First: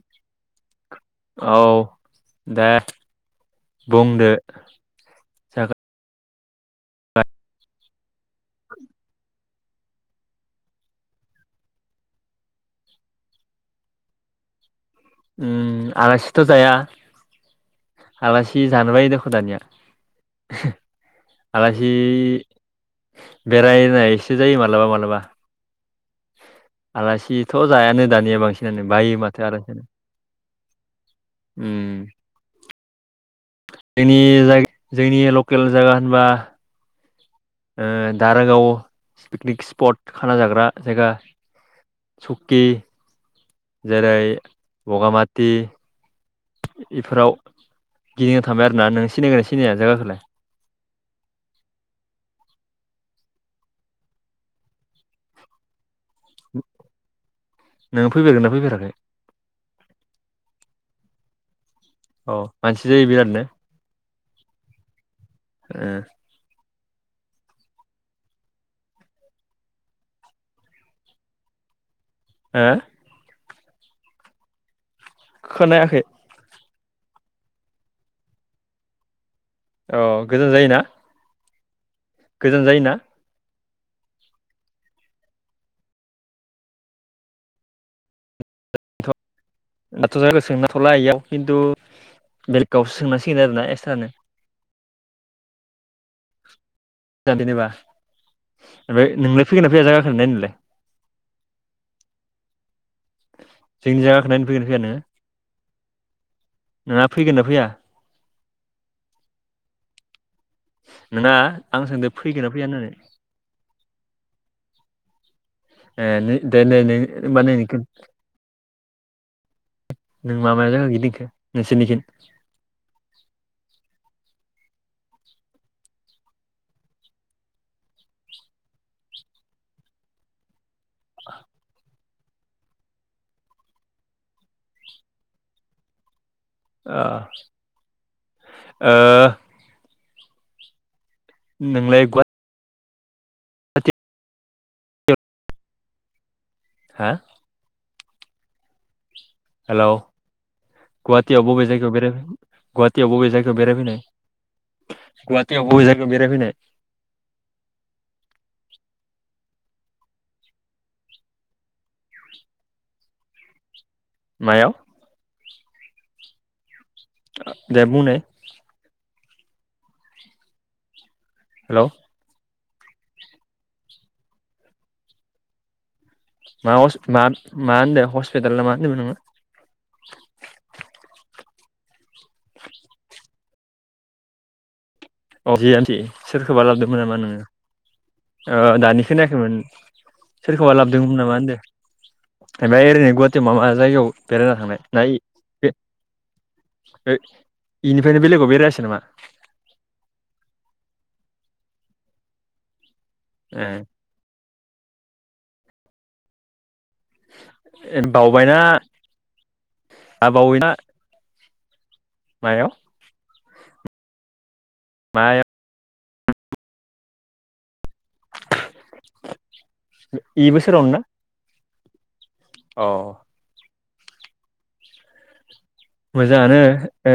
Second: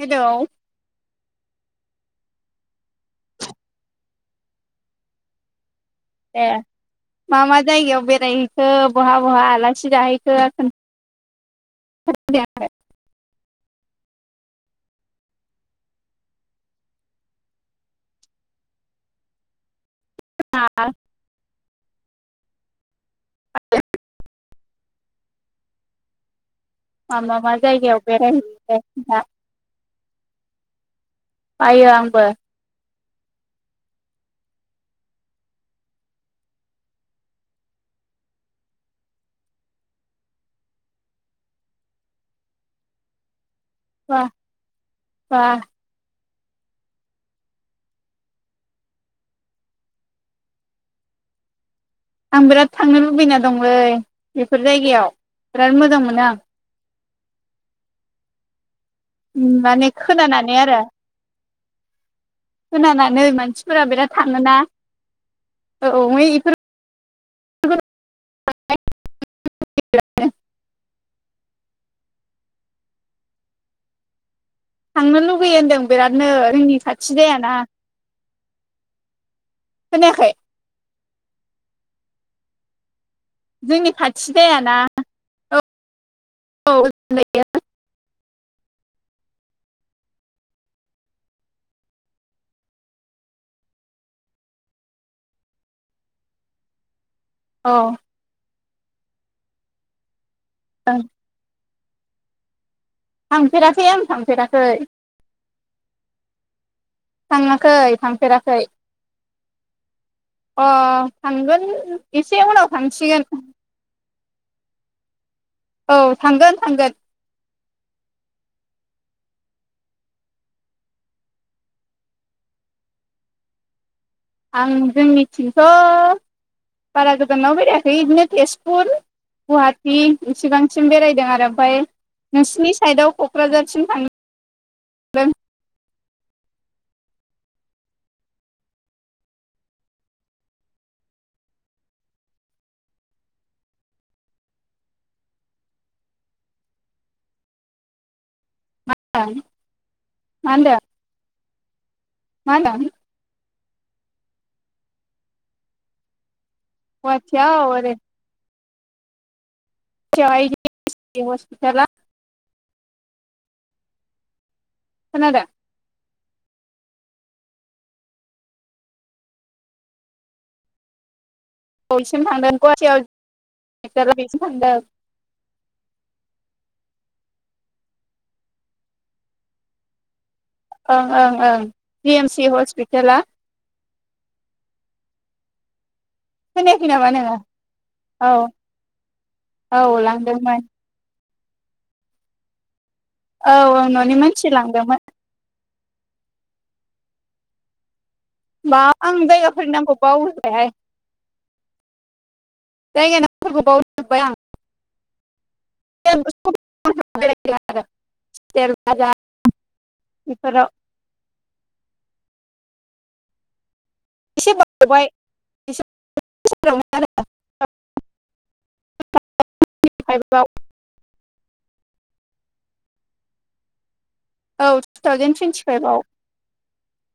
Hello औ। दे बुंदो दे मा मा जायगायाव बेरायहैखो बहा बहा आलासि जाहैखो? [unintelligible] उम आलासिथ' जाया आलासि जानो बायो दख' दानिया [inaudible] आलासि बेरायनायसो जायो माथ माब्लाबा माब्लाबा मा मा आलासिथ' मा जायगायाव जायानो दानिया बेरायहैखो बांसिनानो बायो खोन्था माथो आलासि जानो उम बायो आंबो जोंनि जा जोंनि लकेल जागा होनबा ओ दारागाव पिकनिक स्पट खाना जाग्रा जायगा सुक्कि जेरै बा बा बगामाथि बेफोराव गिदिंनो थांबाय आरोना नों सिनायगोनना सिनाया जागाखौलाय आं बिराद थांनो लुबैना दंलै बेफोर जायगायाव बिराद मोजां मोनो आं। नोङो फैफेरगोनना फैमाराखै माने खोनानानै आरो अ मानसि जायो खोनानानै बिरादनो मानसिफोरा बिराद थाङोना ओ औ इफोर [unintelligible] हो थांनो लुगैयो होनदों खोनायाखै बिरादनो रोंनि खाथि जायाना औ खोनायाखै गोजान जायोना गोजान जायोना जोंनि खाथि जायाना औ औ। दाथ' जाया सोंनाथ'ला इयाव खिन्थु बेलेगावसो सोंनांसिगोन आरोना एकस्रानो जा देनेबा ओमफ्राय नोंलाय फैगोना फैया जाखो गाखोनो दिनैलाय ओं। थांफेराखै जोंनि आं जायगाखौ नायनो फैगोन थांफेराखै ना फैया नोङो नोंहा फैगोन ना फैया थाङाखै थांफेराखै अ नोंहा थांगोन आं सोंदों फैगोन एसे ना फैया उनाव होननानै थांसिगोन। औ ए थांगोन दे दे थांगोन दे होनबा नों माबा जागा गिदोंखो नोंसोरनिखो आं जोंनिथिंथ' बारा गोजानाव बेरायाखै बिदिनो तेजपुर गुवाहाटी इसिबां सिम बेरायदों आरो ओमफाय नोंसिनि साइडाव क'क्राझारसिम थां दों आ ओ नोंलाय गुवा टि हा हेलौ [unintelligible] मा होनदों गुवाहाटियाव बबे जायगायाव बेरायफै मा होनदों गुवाहाटीआव बबे जायगा बेरायफैनाय गुवाहाटीयाव बबे जायगायाव बेरायफैनाय गवाटीयाव ओरै [unintelligible] चिटि हस्पिटालाव मायाव खोनादों दे बुंनाय हेलौ बयसिम थांदों गुवाहाटीयाव [unintelligible] लागैसिम थांदों मा हस मा मा होनदों हस्पिटाल ना मा होनदोंमोन नोङो ओं ओं ओं जिएम सि हस्पिटालाआ अ जि एन्टि सोरखौबा लाबोदोंमोन नामा नोङो औ ओ दानि खोननायाखैमोन औ लांदोंमोन सोरखौबा लाबोदोंमोन नामा दे ओमफफ्राय ओरैनो गुवाहाटियाव औ मा मा औ जायगायाव न'नि मानसि बेरायना थांनाय लांदोंमोन नाय ए इनि मा आं जायगाफोरनि नामखौ बावहोबायहाय जायगा नामफोरखौ ए बावजोबबाय आं [unintelligible] बावबायना [unintelligible] बावैना बेफोराव मायाव एसे बावबाय मायाव एसे [unintelligible] फाइभआव इ बोसोरावनो ना औ औ थुथावजेनथुइन्थि मोजाङानो ओ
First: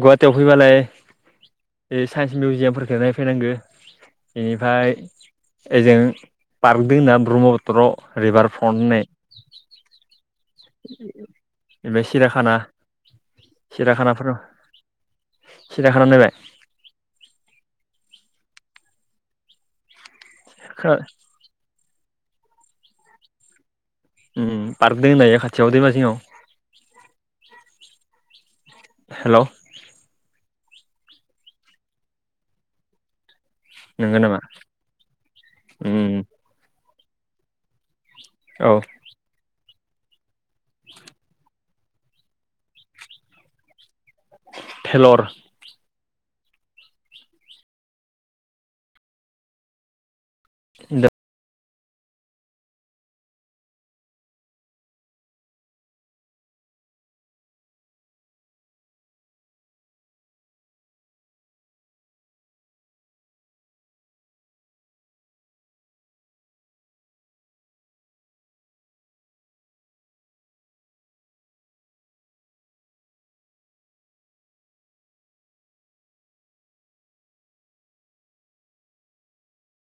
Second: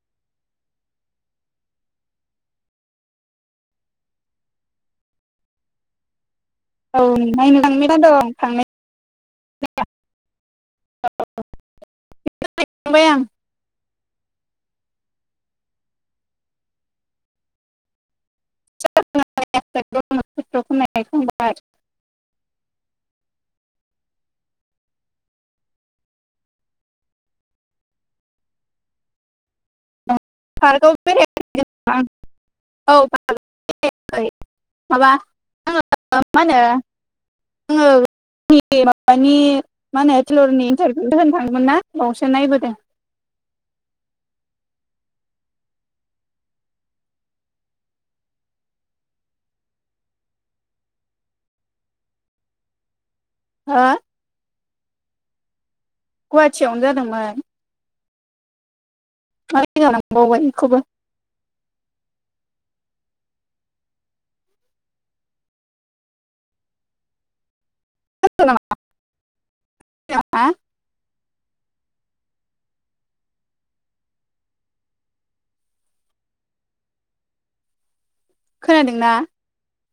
गुवाहाटियाव फैबालाय बे साइन्स मिउजियामफोरखौ नायफैनांगौ बेनिफ्राय ओइजों औ पार्ददोंना नायनो थांनो ब्रह्मपत्र मेरला दं रिभार फ्रन्ट होननाय ओमफ्राय सिरियाखाना थांनायखांबाय आं सिराखानाफोर सिराखाना नायबाय [unintelligible] उम पारदों एउ खाथियावदों दैमा जिंआव हेलौ पार्कआव औ नंगौ [unintelligible] नामा माबा आंङो मा उम मा होनो आङो औ [unintelligible] माबानि मा होनो टेलरिनि इन्टारभिउ होनो थांदोंमोन ना बावसो नायबोदों थेलर दा हो गुवाहाटियानो जादोंमोन [unintelligible] बावबाय एखौबो [unintelligible] नामा हा खोनादोंना?